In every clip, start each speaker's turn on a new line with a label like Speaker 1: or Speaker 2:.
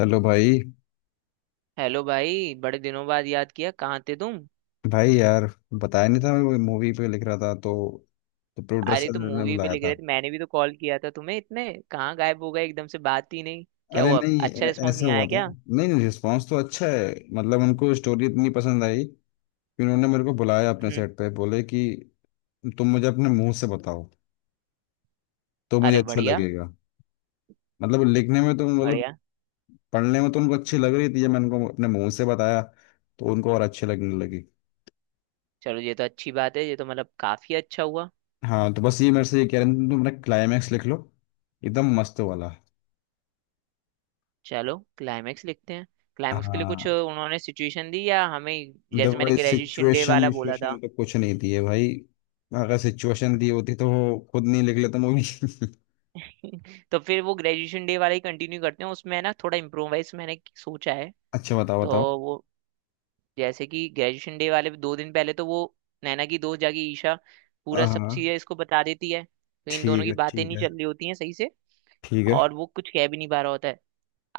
Speaker 1: Hello भाई।
Speaker 2: Hello भाई। बड़े दिनों बाद याद किया, कहाँ थे तुम?
Speaker 1: भाई यार, बताया नहीं था। मैं मूवी पे लिख रहा था, तो
Speaker 2: अरे तुम
Speaker 1: प्रोड्यूसर ने
Speaker 2: मूवी पे
Speaker 1: बुलाया
Speaker 2: लिख
Speaker 1: था।
Speaker 2: रहे थे, मैंने भी तो कॉल किया था तुम्हें इतने। कहाँ गायब हो गए एकदम से, बात ही नहीं? क्या
Speaker 1: अरे
Speaker 2: हुआ,
Speaker 1: नहीं,
Speaker 2: अच्छा रिस्पॉन्स
Speaker 1: ऐसे
Speaker 2: नहीं
Speaker 1: हुआ
Speaker 2: आया
Speaker 1: था।
Speaker 2: क्या?
Speaker 1: नहीं नहीं, रिस्पांस तो अच्छा है। मतलब उनको स्टोरी इतनी पसंद आई कि उन्होंने मेरे को बुलाया अपने
Speaker 2: हम्म।
Speaker 1: सेट पे, बोले कि तुम मुझे अपने मुंह से बताओ तो मुझे
Speaker 2: अरे
Speaker 1: अच्छा
Speaker 2: बढ़िया,
Speaker 1: लगेगा। मतलब लिखने में तो, मतलब
Speaker 2: बढ़िया।
Speaker 1: पढ़ने में तो उनको अच्छी लग रही थी। जब मैंने उनको अपने मुंह से बताया तो उनको और अच्छी लगने लगी।
Speaker 2: चलो ये तो अच्छी बात है, ये तो मतलब काफी अच्छा हुआ।
Speaker 1: हाँ, तो बस ये मेरे से ये कह रहे थे तुम अपना क्लाइमैक्स लिख लो, एकदम मस्त वाला।
Speaker 2: चलो क्लाइमेक्स लिखते हैं। क्लाइमेक्स के लिए कुछ
Speaker 1: हाँ,
Speaker 2: उन्होंने सिचुएशन दी या हमें? जैसे
Speaker 1: देखो
Speaker 2: मैंने
Speaker 1: इस
Speaker 2: ग्रेजुएशन डे
Speaker 1: सिचुएशन
Speaker 2: वाला बोला था।
Speaker 1: सिचुएशन पे कुछ नहीं दिए भाई। अगर सिचुएशन दी होती तो वो खुद नहीं लिख लेता मूवी
Speaker 2: तो फिर वो ग्रेजुएशन डे वाला ही कंटिन्यू करते हैं, उसमें है ना थोड़ा इम्प्रोवाइज मैंने सोचा है।
Speaker 1: अच्छा, बताओ
Speaker 2: तो
Speaker 1: बताओ।
Speaker 2: वो, जैसे कि ग्रेजुएशन डे वाले दो दिन पहले तो वो नैना की दोस्त जाके ईशा पूरा सब
Speaker 1: हाँ,
Speaker 2: चीजें इसको बता देती है, तो इन दोनों
Speaker 1: ठीक
Speaker 2: की
Speaker 1: है
Speaker 2: बातें
Speaker 1: ठीक
Speaker 2: नहीं
Speaker 1: है।
Speaker 2: चल रही होती हैं सही से।
Speaker 1: ठीक है।
Speaker 2: और वो कुछ कह भी नहीं पा रहा होता है।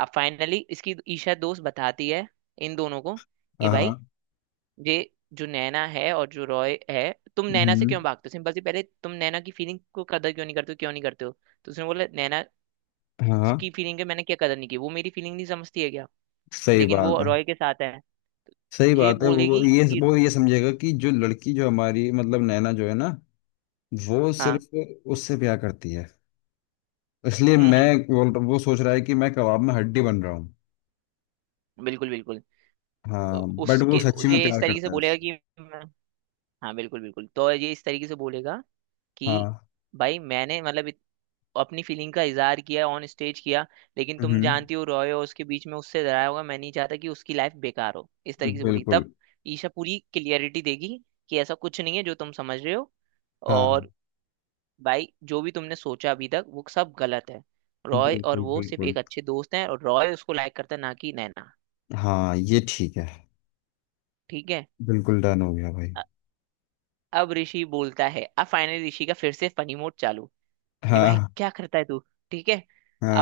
Speaker 2: अब फाइनली इसकी ईशा दोस्त बताती है इन दोनों को कि भाई
Speaker 1: हाँ।
Speaker 2: ये जो नैना है और जो रॉय है, तुम नैना से
Speaker 1: हम्म।
Speaker 2: क्यों भागते हो? सिंपल सी, पहले तुम नैना की फीलिंग को कदर क्यों नहीं करते हो? क्यों नहीं करते हो? तो उसने बोला, नैना
Speaker 1: हाँ।
Speaker 2: की फीलिंग है, मैंने क्या कदर नहीं की? वो मेरी फीलिंग नहीं समझती है क्या?
Speaker 1: सही
Speaker 2: लेकिन
Speaker 1: बात
Speaker 2: वो
Speaker 1: है।
Speaker 2: रॉय के साथ है।
Speaker 1: सही
Speaker 2: ये
Speaker 1: बात है। वो
Speaker 2: बोलेगी
Speaker 1: ये
Speaker 2: कि
Speaker 1: वो ये समझेगा कि जो लड़की, जो हमारी मतलब नैना जो है ना, वो
Speaker 2: हाँ।
Speaker 1: सिर्फ उससे प्यार करती है। इसलिए
Speaker 2: हम्म।
Speaker 1: वो सोच रहा है कि मैं कबाब में हड्डी बन रहा हूँ।
Speaker 2: बिल्कुल बिल्कुल। तो
Speaker 1: हाँ, बट वो
Speaker 2: उसके
Speaker 1: सच्ची में
Speaker 2: ये इस
Speaker 1: प्यार
Speaker 2: तरीके से
Speaker 1: करता है
Speaker 2: बोलेगा
Speaker 1: उससे।
Speaker 2: कि मैं- हाँ बिल्कुल बिल्कुल, तो ये इस तरीके से बोलेगा कि
Speaker 1: हाँ।
Speaker 2: भाई मैंने मतलब इत- अपनी फीलिंग का इजहार किया, ऑन स्टेज किया, लेकिन तुम
Speaker 1: हम्म।
Speaker 2: जानती हो रॉय हो उसके बीच में उससे डराया होगा, मैं नहीं चाहता कि उसकी लाइफ बेकार हो, इस तरीके से बोलेगी।
Speaker 1: बिल्कुल।
Speaker 2: तब ईशा पूरी क्लियरिटी देगी कि ऐसा कुछ नहीं है जो तुम समझ रहे हो,
Speaker 1: हाँ,
Speaker 2: और भाई जो भी तुमने सोचा अभी तक वो सब गलत है। रॉय और
Speaker 1: बिल्कुल
Speaker 2: वो सिर्फ
Speaker 1: बिल्कुल।
Speaker 2: एक अच्छे दोस्त हैं, और रॉय उसको लाइक करता है ना कि नैना।
Speaker 1: हाँ, ये ठीक है।
Speaker 2: ठीक है।
Speaker 1: बिल्कुल डन हो गया भाई।
Speaker 2: अब ऋषि बोलता है, अब फाइनली ऋषि का फिर से फनी मोड चालू, कि भाई
Speaker 1: हाँ।
Speaker 2: क्या करता है तू? ठीक है।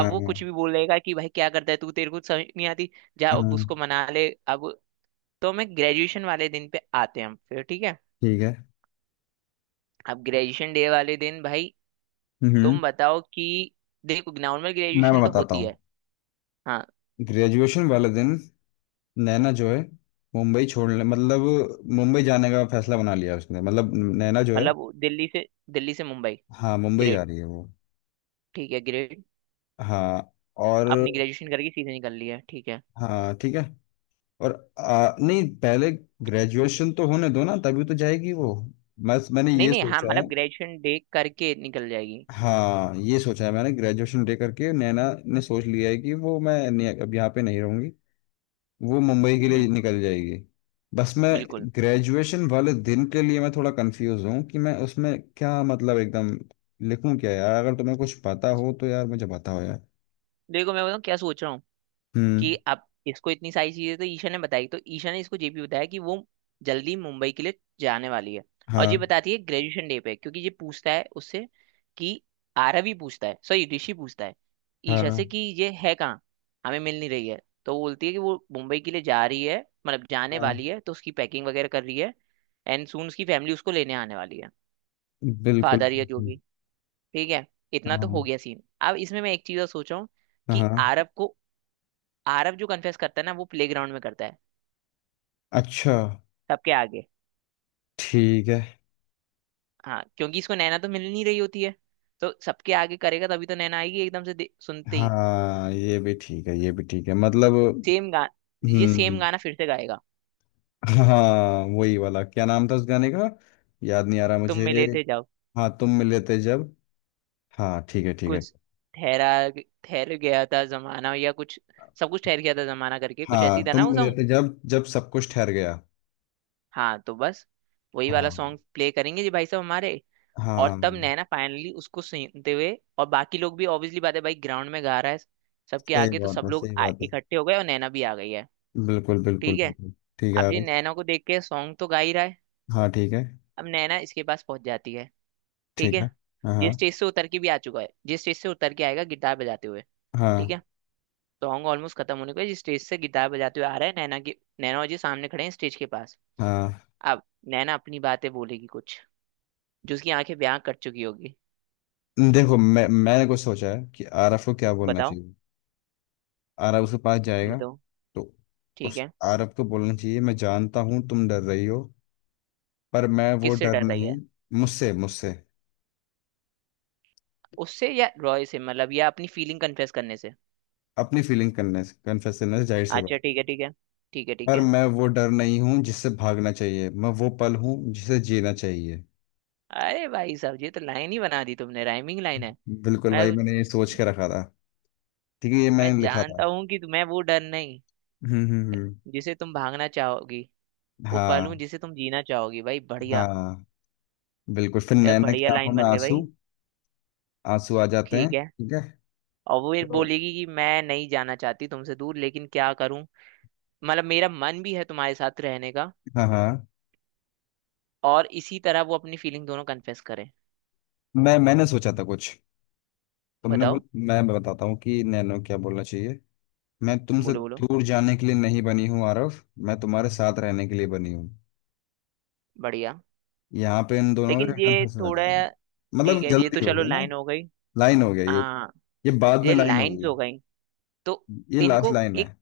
Speaker 2: अब वो कुछ भी बोलेगा कि भाई क्या करता है तू, तेरे को तो समझ नहीं आती, जा अब
Speaker 1: हाँ,
Speaker 2: उसको मना ले अब। तो मैं ग्रेजुएशन वाले दिन पे आते हैं हम फिर, ठीक है।
Speaker 1: ठीक है।
Speaker 2: अब ग्रेजुएशन डे वाले दिन भाई
Speaker 1: हम्म।
Speaker 2: तुम बताओ कि देखो नॉर्मल
Speaker 1: मैं
Speaker 2: ग्रेजुएशन तो
Speaker 1: बताता
Speaker 2: होती
Speaker 1: हूँ।
Speaker 2: है, हाँ।
Speaker 1: ग्रेजुएशन वाले दिन नैना जो है, मुंबई छोड़ने मतलब मुंबई जाने का फैसला बना लिया उसने, मतलब नैना जो है।
Speaker 2: मतलब वो दिल्ली से मुंबई
Speaker 1: हाँ, मुंबई जा
Speaker 2: ग्रेड,
Speaker 1: रही है वो।
Speaker 2: ठीक है ग्रेड।
Speaker 1: हाँ। और,
Speaker 2: अपनी ग्रेजुएशन करके सीधे निकल ली है, ठीक है।
Speaker 1: हाँ ठीक है। और नहीं, पहले ग्रेजुएशन तो होने दो ना, तभी तो जाएगी वो। बस मैंने
Speaker 2: नहीं
Speaker 1: ये
Speaker 2: नहीं, हाँ
Speaker 1: सोचा है।
Speaker 2: मतलब ग्रेजुएशन डे करके निकल जाएगी।
Speaker 1: हाँ, ये सोचा है मैंने, ग्रेजुएशन दे करके नैना ने सोच लिया है कि वो मैं नहीं- अब यहाँ पे नहीं रहूंगी। वो मुंबई के लिए
Speaker 2: हम्म,
Speaker 1: निकल जाएगी। बस मैं
Speaker 2: बिल्कुल।
Speaker 1: ग्रेजुएशन वाले दिन के लिए मैं थोड़ा कंफ्यूज हूँ कि मैं उसमें क्या मतलब एकदम लिखूं क्या यार। अगर तुम्हें कुछ पता हो तो यार मुझे बताओ यार।
Speaker 2: देखो मैं बताऊँ क्या सोच रहा हूँ, कि
Speaker 1: हम्म।
Speaker 2: अब इसको इतनी सारी चीजें तो ईशा ने बताई, तो ईशा ने इसको ये भी बताया कि वो जल्दी मुंबई के लिए जाने वाली है। और ये
Speaker 1: हाँ।
Speaker 2: बताती है ग्रेजुएशन डे पे, क्योंकि ये पूछता है उससे कि आरवी पूछता है, सॉरी, ऋषि पूछता है ईशा से
Speaker 1: हाँ।
Speaker 2: कि ये है कहाँ, हमें मिल नहीं रही है। तो वो बोलती है कि वो मुंबई के लिए जा रही है, मतलब जाने
Speaker 1: हाँ।
Speaker 2: वाली है, तो उसकी पैकिंग वगैरह कर रही है। एंड सून उसकी फैमिली उसको लेने आने वाली है,
Speaker 1: बिल्कुल
Speaker 2: फादर या जो
Speaker 1: बिल्कुल।
Speaker 2: भी। ठीक है, इतना तो हो
Speaker 1: हाँ।
Speaker 2: गया सीन। अब इसमें मैं एक चीज और सोच रहा हूँ कि
Speaker 1: हाँ।
Speaker 2: आरव को, आरव जो कन्फेस करता है ना वो प्लेग्राउंड में करता है,
Speaker 1: अच्छा,
Speaker 2: सबके आगे।
Speaker 1: ठीक है।
Speaker 2: हाँ क्योंकि इसको नैना तो मिल नहीं रही होती है, तो सबके आगे करेगा तभी तो नैना आएगी एकदम से दे- सुनते ही।
Speaker 1: हाँ, ये भी ठीक है, ये भी ठीक है, मतलब।
Speaker 2: सेम गा- ये सेम
Speaker 1: हम्म।
Speaker 2: गाना फिर से गाएगा।
Speaker 1: हाँ, वही वाला, क्या नाम था उस गाने का? याद नहीं आ रहा
Speaker 2: तुम
Speaker 1: मुझे।
Speaker 2: मिले थे जब,
Speaker 1: हाँ, तुम मिले थे जब। हाँ, ठीक है ठीक है।
Speaker 2: कुछ ठहरा- ठहर गया था जमाना या कुछ, सब कुछ ठहर गया था जमाना करके कुछ ऐसी
Speaker 1: हाँ,
Speaker 2: था ना
Speaker 1: तुम
Speaker 2: वो
Speaker 1: मिले
Speaker 2: सॉन्ग।
Speaker 1: थे जब, जब सब कुछ ठहर गया।
Speaker 2: हाँ तो बस वही वाला
Speaker 1: हाँ।
Speaker 2: सॉन्ग प्ले करेंगे जी भाई साहब हमारे। और तब
Speaker 1: हाँ,
Speaker 2: नैना फाइनली उसको सुनते हुए, और बाकी लोग भी ऑब्वियसली बात है भाई, ग्राउंड में गा रहा है सबके
Speaker 1: सही
Speaker 2: आगे तो
Speaker 1: बात
Speaker 2: सब
Speaker 1: है।
Speaker 2: लोग
Speaker 1: सही
Speaker 2: आ-
Speaker 1: बात है।
Speaker 2: इकट्ठे हो गए, और नैना भी आ गई है।
Speaker 1: बिल्कुल बिल्कुल
Speaker 2: ठीक है।
Speaker 1: बिल्कुल। ठीक है
Speaker 2: अब ये
Speaker 1: अभी।
Speaker 2: नैना को देख के सॉन्ग तो गा ही रहा है,
Speaker 1: हाँ, ठीक है।
Speaker 2: अब नैना इसके पास पहुंच जाती है। ठीक
Speaker 1: ठीक
Speaker 2: है।
Speaker 1: है। हाँ
Speaker 2: जिस
Speaker 1: हाँ।
Speaker 2: स्टेज से उतर के भी आ चुका है, जिस स्टेज से उतर के आएगा गिटार बजाते हुए, ठीक
Speaker 1: हाँ।
Speaker 2: है। सॉन्ग ऑलमोस्ट खत्म होने को है, जिस स्टेज से गिटार बजाते हुए आ रहा है, नैना की नैना और जी सामने खड़े हैं स्टेज के पास।
Speaker 1: हाँ।
Speaker 2: अब नैना अपनी बातें बोलेगी कुछ, जो उसकी आंखें ब्याह कर चुकी होगी।
Speaker 1: देखो मैंने कुछ सोचा है कि आरफ को क्या बोलना
Speaker 2: बताओ
Speaker 1: चाहिए। आरफ उसके पास जाएगा,
Speaker 2: बताओ।
Speaker 1: तो
Speaker 2: ठीक
Speaker 1: उस
Speaker 2: है।
Speaker 1: आरफ को बोलना चाहिए मैं जानता हूँ तुम डर रही हो, पर मैं वो
Speaker 2: किससे
Speaker 1: डर
Speaker 2: डर रही है?
Speaker 1: नहीं। मुझसे मुझसे।
Speaker 2: उससे या रॉय से, मतलब, या अपनी फीलिंग कन्फेस करने से?
Speaker 1: अपनी फीलिंग करने से, कन्फेस करने से, जाहिर सी
Speaker 2: अच्छा
Speaker 1: बात।
Speaker 2: ठीक है, ठीक है। ठीक है, ठीक
Speaker 1: पर
Speaker 2: है।
Speaker 1: मैं वो डर नहीं हूँ जिससे भागना चाहिए, मैं वो पल हूँ जिसे जीना चाहिए।
Speaker 2: अरे भाई साहब ये तो लाइन ही बना दी तुमने, राइमिंग लाइन है।
Speaker 1: बिल्कुल
Speaker 2: मैं
Speaker 1: भाई, मैंने ये सोच के रखा था। ठीक है, ये
Speaker 2: मैं
Speaker 1: मैंने लिखा था।
Speaker 2: जानता हूँ कि तुम्हें वो डर नहीं,
Speaker 1: हम्म।
Speaker 2: जिसे तुम भागना चाहोगी, वो पल हूँ
Speaker 1: हाँ।
Speaker 2: जिसे तुम जीना चाहोगी। भाई बढ़िया,
Speaker 1: हाँ, बिल्कुल, फिर
Speaker 2: ये
Speaker 1: नैना
Speaker 2: बढ़िया
Speaker 1: की आंखों
Speaker 2: लाइन
Speaker 1: में
Speaker 2: बन गई
Speaker 1: आंसू,
Speaker 2: भाई।
Speaker 1: आंसू आ जाते हैं,
Speaker 2: ठीक है।
Speaker 1: ठीक है।
Speaker 2: और वो ये
Speaker 1: तो
Speaker 2: बोलेगी कि मैं नहीं जाना चाहती तुमसे दूर, लेकिन क्या करूं, मतलब मेरा मन भी है तुम्हारे साथ रहने का।
Speaker 1: हाँ। हाँ,
Speaker 2: और इसी तरह वो अपनी फीलिंग दोनों कन्फेस करे।
Speaker 1: मैंने सोचा था कुछ, तुमने बोल।
Speaker 2: बताओ,
Speaker 1: मैं बताता हूँ कि नैनो क्या बोलना चाहिए। मैं तुमसे
Speaker 2: बोलो बोलो।
Speaker 1: दूर जाने के लिए नहीं बनी हूँ आरव, मैं तुम्हारे साथ रहने के लिए बनी हूँ।
Speaker 2: बढ़िया।
Speaker 1: यहाँ पे इन दोनों
Speaker 2: लेकिन
Speaker 1: का रखा
Speaker 2: ये
Speaker 1: फंसा
Speaker 2: थोड़ा,
Speaker 1: जाएगा।
Speaker 2: ठीक
Speaker 1: मतलब
Speaker 2: है ये तो
Speaker 1: जल्दी हो
Speaker 2: चलो
Speaker 1: गया ना।
Speaker 2: लाइन हो गई।
Speaker 1: लाइन हो गया ये
Speaker 2: हाँ
Speaker 1: ये बाद में
Speaker 2: ये
Speaker 1: लाइन
Speaker 2: लाइन्स
Speaker 1: होगी,
Speaker 2: हो गई। तो
Speaker 1: ये लास्ट
Speaker 2: इनको
Speaker 1: लाइन है।
Speaker 2: एक,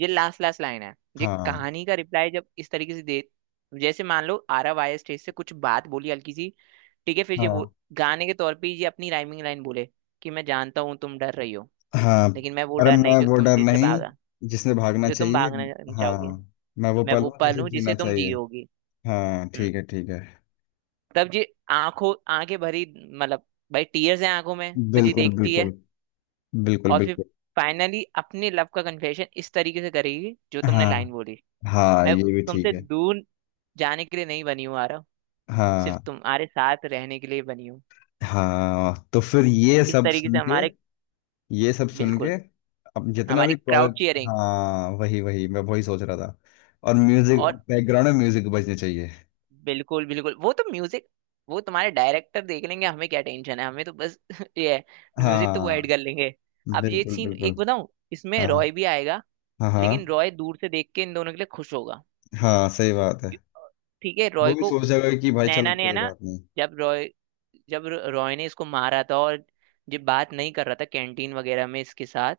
Speaker 2: ये लास्ट लास्ट लाइन है। ये
Speaker 1: हाँ।
Speaker 2: कहानी का रिप्लाई जब इस तरीके से दे, जैसे मान लो आरव आया स्टेज से कुछ बात बोली हल्की सी, ठीक है फिर ये बोल,
Speaker 1: हाँ।
Speaker 2: गाने के तौर पे ये अपनी राइमिंग लाइन बोले कि मैं जानता हूँ तुम डर रही हो,
Speaker 1: हाँ,
Speaker 2: लेकिन मैं वो
Speaker 1: अरे
Speaker 2: डर नहीं
Speaker 1: मैं
Speaker 2: जो
Speaker 1: वो
Speaker 2: तुम
Speaker 1: डर
Speaker 2: जिससे भागा,
Speaker 1: नहीं जिसने भागना
Speaker 2: जो तुम
Speaker 1: चाहिए।
Speaker 2: भागना
Speaker 1: हाँ,
Speaker 2: चाहोगे,
Speaker 1: मैं वो
Speaker 2: मैं
Speaker 1: पल
Speaker 2: वो
Speaker 1: हूँ
Speaker 2: पल
Speaker 1: जिसे
Speaker 2: हूँ जिसे
Speaker 1: जीना
Speaker 2: तुम
Speaker 1: चाहिए।
Speaker 2: जियोगी।
Speaker 1: हाँ,
Speaker 2: हम्म।
Speaker 1: ठीक है ठीक है।
Speaker 2: तब जी आंखों आंखें भरी, मतलब भाई टीयर्स हैं आंखों में तो जी
Speaker 1: बिल्कुल
Speaker 2: देखती
Speaker 1: बिल्कुल।
Speaker 2: है।
Speaker 1: बिल्कुल
Speaker 2: और फिर
Speaker 1: बिल्कुल।
Speaker 2: फाइनली अपने लव का कन्फेशन इस तरीके से करेगी जो तुमने लाइन
Speaker 1: हाँ।
Speaker 2: बोली।
Speaker 1: हाँ,
Speaker 2: मैं
Speaker 1: ये भी ठीक
Speaker 2: तुमसे
Speaker 1: है।
Speaker 2: दूर जाने के लिए नहीं बनी हूँ आरव, सिर्फ
Speaker 1: हाँ।
Speaker 2: तुम्हारे साथ रहने के लिए बनी हूँ।
Speaker 1: हाँ, तो फिर ये
Speaker 2: इस
Speaker 1: सब
Speaker 2: तरीके से
Speaker 1: सुन के,
Speaker 2: हमारे,
Speaker 1: ये सब सुन के,
Speaker 2: बिल्कुल।
Speaker 1: अब जितना
Speaker 2: हमारी
Speaker 1: भी
Speaker 2: क्राउड
Speaker 1: क्वालिटी।
Speaker 2: चीयरिंग,
Speaker 1: हाँ वही वही, मैं वही सोच रहा था। और म्यूजिक,
Speaker 2: और
Speaker 1: बैकग्राउंड में म्यूजिक बजने चाहिए।
Speaker 2: बिल्कुल बिल्कुल वो तो म्यूजिक, वो तुम्हारे डायरेक्टर देख लेंगे, हमें क्या टेंशन है, हमें तो बस ये है, म्यूजिक तो वो ऐड
Speaker 1: हाँ।
Speaker 2: कर लेंगे। अब ये
Speaker 1: बिल्कुल
Speaker 2: सीन एक
Speaker 1: बिल्कुल।
Speaker 2: बताऊं, इसमें
Speaker 1: हाँ।
Speaker 2: रॉय भी आएगा,
Speaker 1: हाँ। हाँ।
Speaker 2: लेकिन रॉय दूर से देख के इन दोनों के लिए खुश होगा।
Speaker 1: हाँ, सही बात है।
Speaker 2: ठीक है।
Speaker 1: वो
Speaker 2: रॉय
Speaker 1: भी
Speaker 2: को,
Speaker 1: सोच जाएगा कि भाई चलो
Speaker 2: नैना ने है
Speaker 1: कोई
Speaker 2: ना,
Speaker 1: बात नहीं।
Speaker 2: जब रॉय, जब र- रॉय ने इसको मारा था, और जब बात नहीं कर रहा था कैंटीन वगैरह में इसके साथ,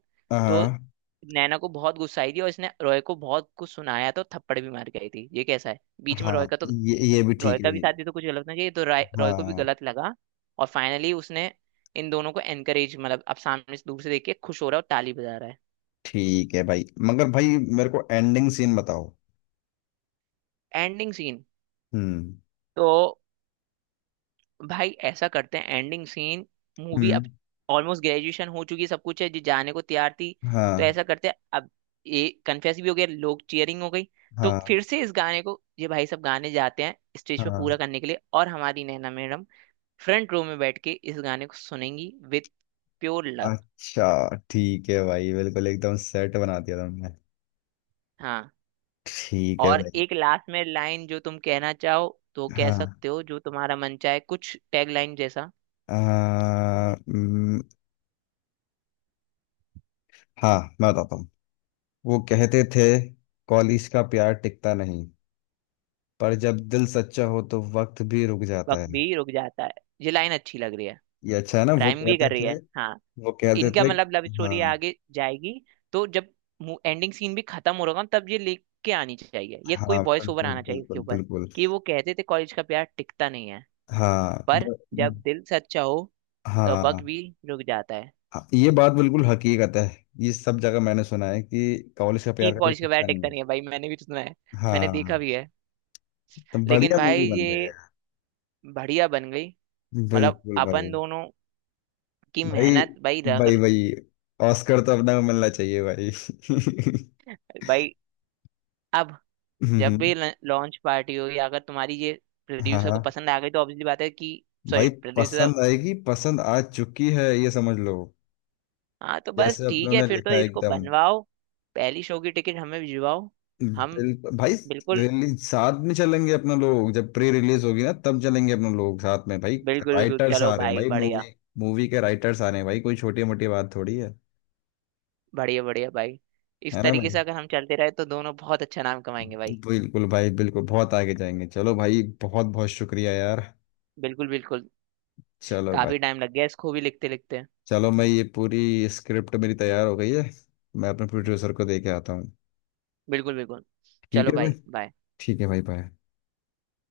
Speaker 2: तो
Speaker 1: हाँ।
Speaker 2: नैना को बहुत गुस्सा आई थी, और इसने रॉय को बहुत कुछ सुनाया, तो थप्पड़ भी मार गई थी ये कैसा है बीच में
Speaker 1: हाँ
Speaker 2: रॉय का, तो
Speaker 1: ये ये भी
Speaker 2: रॉय
Speaker 1: ठीक है।
Speaker 2: का भी साथ भी तो कुछ गलत नहीं चाहिए तो रॉय रॉय को भी
Speaker 1: हाँ।
Speaker 2: गलत लगा। और फाइनली उसने इन दोनों को एनकरेज, मतलब अब सामने से दूर से देख के खुश हो रहा है और ताली बजा रहा है।
Speaker 1: ठीक है भाई, मगर भाई मेरे को एंडिंग सीन बताओ।
Speaker 2: Ending scene.
Speaker 1: हम्म।
Speaker 2: तो भाई ऐसा करते हैं एंडिंग सीन, मूवी अब
Speaker 1: हम्म।
Speaker 2: ऑलमोस्ट ग्रेजुएशन हो चुकी है, सब कुछ है जी जाने को तैयार थी। तो
Speaker 1: हाँ।
Speaker 2: ऐसा करते हैं अब, ये कन्फेस भी हो गया, लोग चीयरिंग हो गई, तो
Speaker 1: हाँ।
Speaker 2: फिर से इस गाने को ये भाई सब गाने जाते हैं स्टेज पे
Speaker 1: हाँ।
Speaker 2: पूरा करने के लिए, और हमारी नैना मैडम फ्रंट रो में बैठ के इस गाने को सुनेंगी विथ प्योर लव।
Speaker 1: अच्छा ठीक है भाई, बिल्कुल एकदम सेट बना दिया तुमने।
Speaker 2: हाँ।
Speaker 1: ठीक है
Speaker 2: और
Speaker 1: भाई।
Speaker 2: एक लास्ट में लाइन जो तुम कहना चाहो तो कह
Speaker 1: हाँ।
Speaker 2: सकते हो, जो तुम्हारा मन चाहे, कुछ टैग लाइन जैसा।
Speaker 1: आ, हम्म, हाँ, मैं बताता हूँ। वो कहते थे कॉलेज का प्यार टिकता नहीं, पर जब दिल सच्चा हो तो वक्त भी रुक जाता
Speaker 2: वक्त
Speaker 1: है।
Speaker 2: भी रुक जाता है, ये लाइन अच्छी लग रही है,
Speaker 1: ये अच्छा है ना, वो
Speaker 2: राइम भी
Speaker 1: कहते
Speaker 2: कर रही
Speaker 1: थे,
Speaker 2: है हाँ।
Speaker 1: वो कहते
Speaker 2: इनका
Speaker 1: थे।
Speaker 2: मतलब लव स्टोरी
Speaker 1: हाँ।
Speaker 2: आगे जाएगी। तो जब एंडिंग सीन भी खत्म हो रहा तब ये लेके आनी चाहिए, ये कोई
Speaker 1: हाँ,
Speaker 2: वॉइस ओवर
Speaker 1: बिल्कुल
Speaker 2: आना चाहिए इसके
Speaker 1: बिल्कुल
Speaker 2: ऊपर
Speaker 1: बिल्कुल।
Speaker 2: कि वो कहते थे कॉलेज का प्यार टिकता नहीं है,
Speaker 1: हाँ
Speaker 2: पर
Speaker 1: ब-
Speaker 2: जब दिल सच्चा हो तो
Speaker 1: हाँ।
Speaker 2: वक्त भी रुक जाता है।
Speaker 1: हाँ, ये बात बिल्कुल हकीकत है। ये सब जगह मैंने सुना है कि कॉलेज का
Speaker 2: कि
Speaker 1: प्यार कभी
Speaker 2: कॉलेज का प्यार
Speaker 1: टिकता
Speaker 2: टिकता
Speaker 1: नहीं।
Speaker 2: नहीं है भाई, मैंने भी तो सुना है, मैंने देखा
Speaker 1: हाँ,
Speaker 2: भी है।
Speaker 1: तो
Speaker 2: लेकिन
Speaker 1: बढ़िया मूवी
Speaker 2: भाई
Speaker 1: बन
Speaker 2: ये
Speaker 1: रही है।
Speaker 2: बढ़िया बन गई। मतलब
Speaker 1: बिल्कुल भाई।
Speaker 2: अपन दोनों की
Speaker 1: भाई
Speaker 2: मेहनत भाई रग-
Speaker 1: भाई भाई ऑस्कर तो अपना को मिलना चाहिए भाई
Speaker 2: भाई अब जब
Speaker 1: हम्म,
Speaker 2: भी लॉन्च पार्टी हो, या अगर तुम्हारी ये
Speaker 1: हाँ।
Speaker 2: प्रोड्यूसर
Speaker 1: हाँ
Speaker 2: को पसंद आ गई, तो ऑब्वियसली बात है कि, सॉरी
Speaker 1: भाई,
Speaker 2: प्रोड्यूसर।
Speaker 1: पसंद आएगी, पसंद आ चुकी है ये समझ लो।
Speaker 2: हाँ तो बस
Speaker 1: जैसे
Speaker 2: ठीक
Speaker 1: अपनों
Speaker 2: है,
Speaker 1: ने
Speaker 2: फिर तो
Speaker 1: लिखा है
Speaker 2: इसको
Speaker 1: एकदम।
Speaker 2: बनवाओ, पहली शो की टिकट हमें भिजवाओ। हम,
Speaker 1: बिल्कुल भाई।
Speaker 2: बिल्कुल
Speaker 1: रिलीज साथ में चलेंगे अपना लोग, जब प्री रिलीज होगी ना तब चलेंगे अपना लोग साथ में भाई।
Speaker 2: बिल्कुल बिल्कुल।
Speaker 1: राइटर्स
Speaker 2: चलो
Speaker 1: आ रहे हैं
Speaker 2: भाई
Speaker 1: भाई,
Speaker 2: बढ़िया,
Speaker 1: मूवी मूवी के राइटर्स आ रहे हैं भाई, कोई छोटी मोटी बात थोड़ी है।
Speaker 2: बढ़िया बढ़िया भाई। इस
Speaker 1: है ना
Speaker 2: तरीके
Speaker 1: भाई।
Speaker 2: से अगर हम चलते रहे तो दोनों बहुत अच्छा नाम कमाएंगे भाई।
Speaker 1: बिल्कुल भाई बिल्कुल, बहुत आगे जाएंगे। चलो भाई, बहुत बहुत शुक्रिया यार।
Speaker 2: बिल्कुल बिल्कुल।
Speaker 1: चलो भाई।
Speaker 2: काफी टाइम लग गया इसको भी लिखते लिखते।
Speaker 1: चलो, मैं ये पूरी स्क्रिप्ट मेरी तैयार हो गई है, मैं अपने
Speaker 2: हम्म,
Speaker 1: प्रोड्यूसर को दे के आता हूँ।
Speaker 2: बिल्कुल बिल्कुल।
Speaker 1: ठीक
Speaker 2: चलो
Speaker 1: है भाई।
Speaker 2: भाई बाय।
Speaker 1: ठीक है भाई, बाय।